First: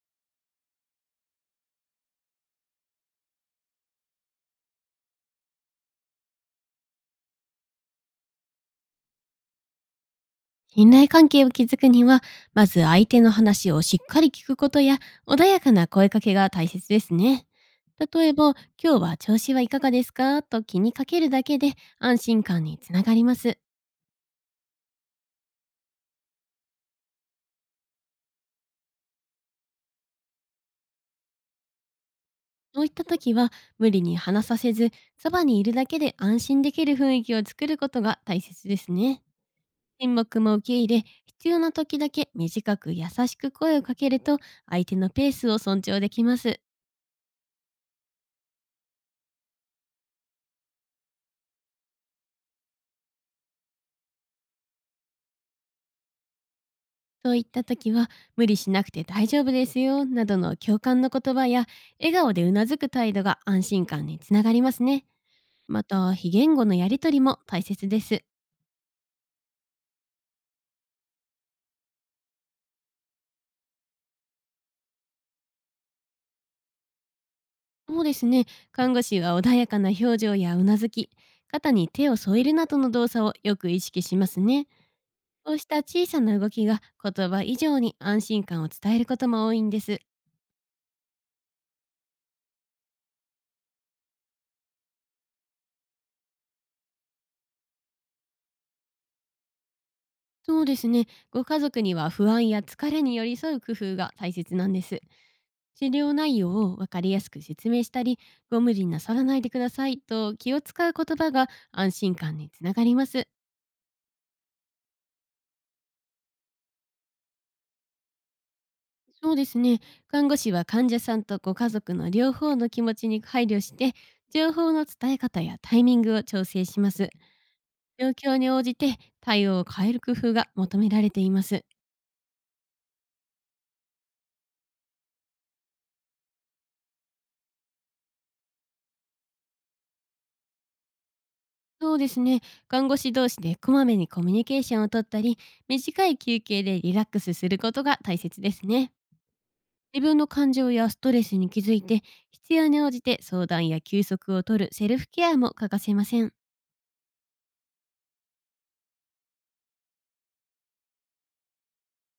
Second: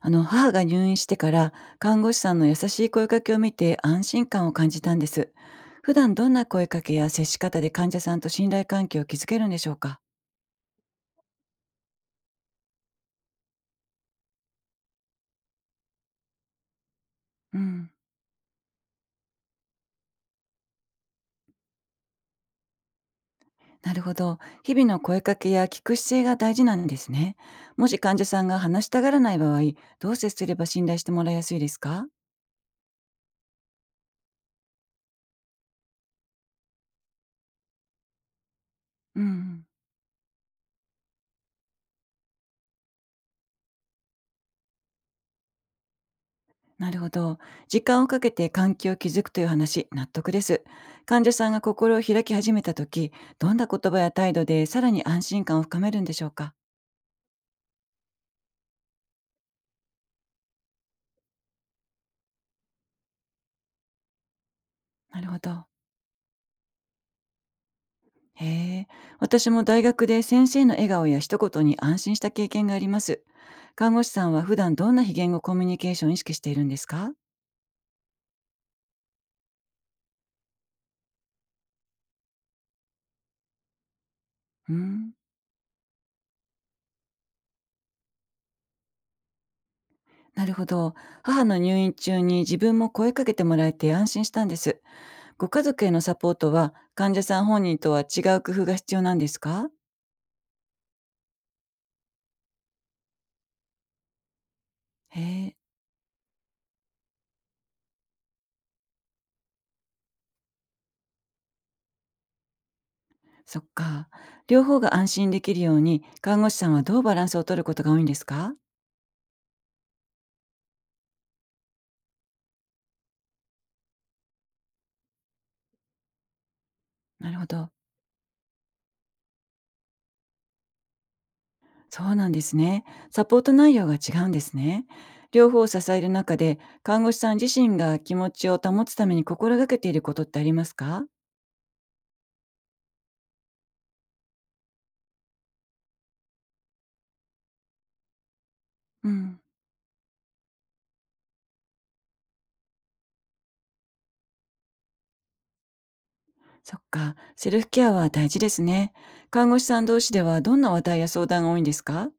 母が入院してから、看護師さんの優しい声かけを見て安心感を感じたんです。普段どんな声かけや接し方で患者さんと信頼関係を築けるんでしょうか？信頼関係を築くには、まず相手の話をしっかり聞くことや、穏やかな声かけが大切ですね。うん。例えば、今日は調子はいかがですかと気にかけるだけで安心感につながります。なるほど、日々の声かけや聞く姿勢が大事なんですね。もし患者さんが話したがらない場合、どう接すれば信頼してもらいやすいですか？そういった時は、無理に話させず、そばにいるだけで安心できる雰囲気を作ることが大切ですうね。ん。沈黙も受け入れ、必要な時だけ短く優しく声をかけると、相手のペースを尊重できます。なるほど、時間をかけて関係を築くという話、納得です。患者さんが心を開き始めた時、どんな言葉や態度でさらに安心感を深めるんでしょうか？そういった時は、無理しなくて大丈夫ですよなどの共感の言葉や、笑顔でうなずく態度が安心感につながりますね。なるほど。また、非言語のやりとりも大切です。へえ。私も大学で先生の笑顔や一言に安心した経験があります。看護師さんは普段どんな非言語コミュニケーションを意識しているんですか？そうですね。看護師は穏やかな表情やうなずき、肩に手を添えるなどの動作をよく意識しますね。うん。こうした小さな動きが、言葉以上に安心感を伝えることも多いんです。なるほど。母の入院中に自分も声かけてもらえて安心したんです。ご家族へのサポートは患者さん本人とは違う工夫が必要なんですか？そうですね。ご家族には不安や疲れに寄り添う工夫が大切なんです。へえ。治療内容を分かりやすく説明したり、ご無理なさらないでくださいと気を使う言葉が安心感につながります。そっか。両方が安心できるように看護師さんはどうバランスを取ることが多いんですか？そうですね。看護師は患者さんとご家族の両方の気持ちに配慮して、情報の伝え方やタイミングを調整します。なるほど。状況に応じて対応を変える工夫が求められています。そうなんですね。サポート内容が違うんですね。両方を支える中で、看護師さん自身が気持ちを保つために心がけていることってありますか？そうですね。看護師同士でこまめにコミュニケーションをとったり、短い休憩でリラックスすることが大切ですね。うん。自分の感情やストレスに気づいて、必要に応じて相談や休息を取るセルフケアも欠かせません。そっか。セルフケアは大事ですね。看護師さん同士ではどんな話題や相談が多いんですか？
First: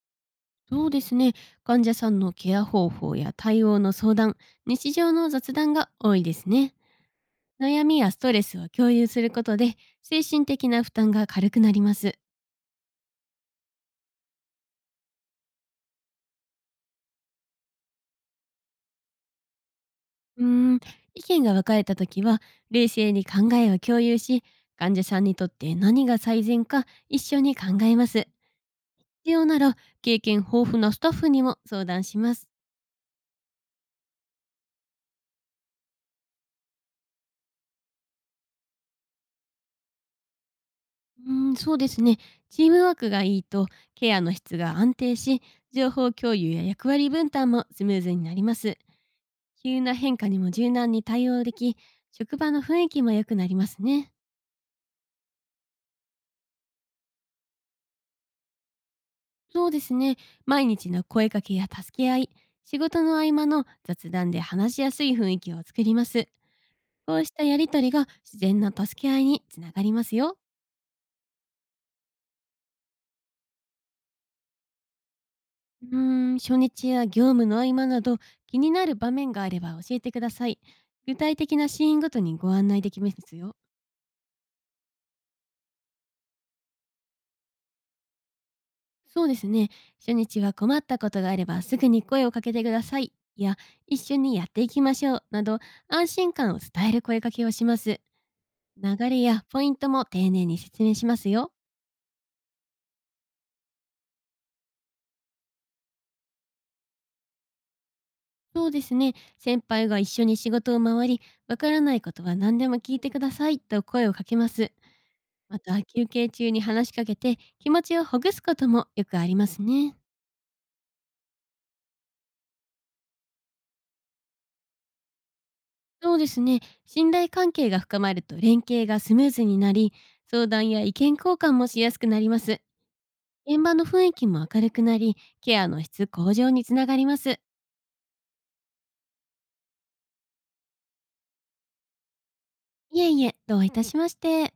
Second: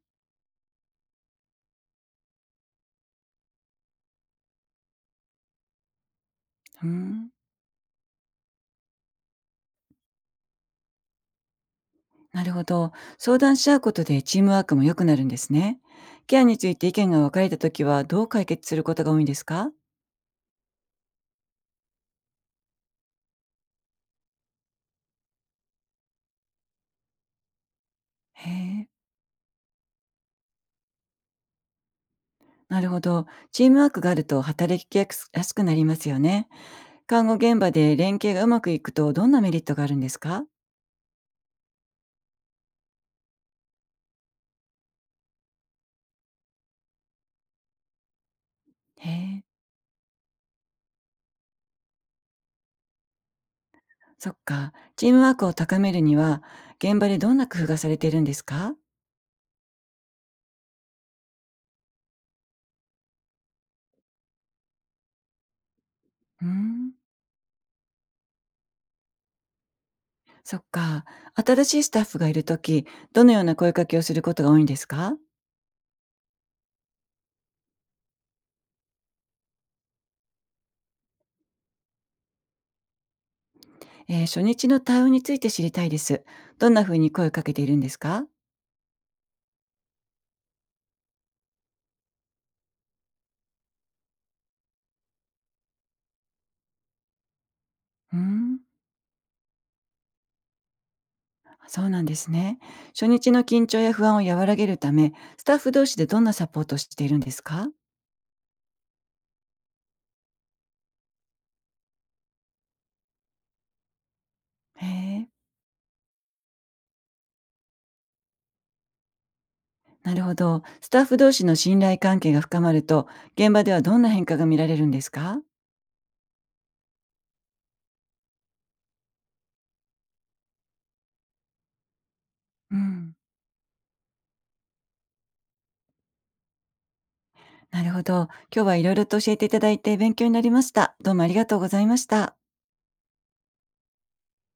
そうですね。患者さんのケア方法や対応の相談、日常の雑談が多いですね。うん。悩みやストレスを共有することで、精神的な負担が軽くなります。なるほど。相談し合うことでチームワークも良くなるんですね。ケアについて意見が分かれたときはどう解決することが多いんですか？うーん、意見が分かれた時は、冷静に考えを共有し、患者さんにとって何が最善か一緒に考えます。へえ。必要なら、経験豊富なスタッフにも相談します。なるほど。チームワークがあると働きやすくなりますよね。看護現場で連携がうまくいくとどんなメリットがあるんですか？うん、そうですね。チームワークがいいと、ケアの質が安定し、情報共有や役割分担もスムーズになります。へえ、急な変化にも柔軟に対応でき、職場の雰囲気も良くなりますね。そっか。チームワークを高めるには、現場でどんな工夫がされているんですか？そうですね。毎日の声かけや助け合い、仕事の合間の雑談で話しやすい雰囲気を作ります。うーん、こうしたやりとりが自然な助け合いにつながりますよ。そっか。新しいスタッフがいるとき、どのような声かけをすることが多いんですか？うー初日や業務の合間など、気になる場面があれば教えてください。具体的なシーンごとにご案内できますよ。えー、初日の対応について知りたいです。どんなふうに声をかけているんですか？そうですね。初日は、困ったことがあればすぐに声をかけてください、いや、一緒にやっていきましょう、など、安心感を伝える声かけをします。うーん、流れやポイントも丁寧に説明しますよ。そうなんですね。初日の緊張や不安を和らげるため、スタッフ同士でどんなサポートをしているんですか？そうですね。先輩が一緒に仕事を回り、わからないことは何でも聞いてくださいと声をかけます。へえ。また、休憩中に話しかけて気持ちをほぐすこともよくありますね。なるほど。スタッフ同士の信頼関係が深まると、現場ではどんな変化が見られるんですか？そうですね。信頼関係が深まると連携がスムーズになり、相談や意見交換もしやすくなります。うん。現場の雰囲気も明るくなり、ケアの質向上につながります。なるほど。今日はいろいろと教えていただいて勉強になりました。どうもありがとうございました。いえいえ、どういたしまして。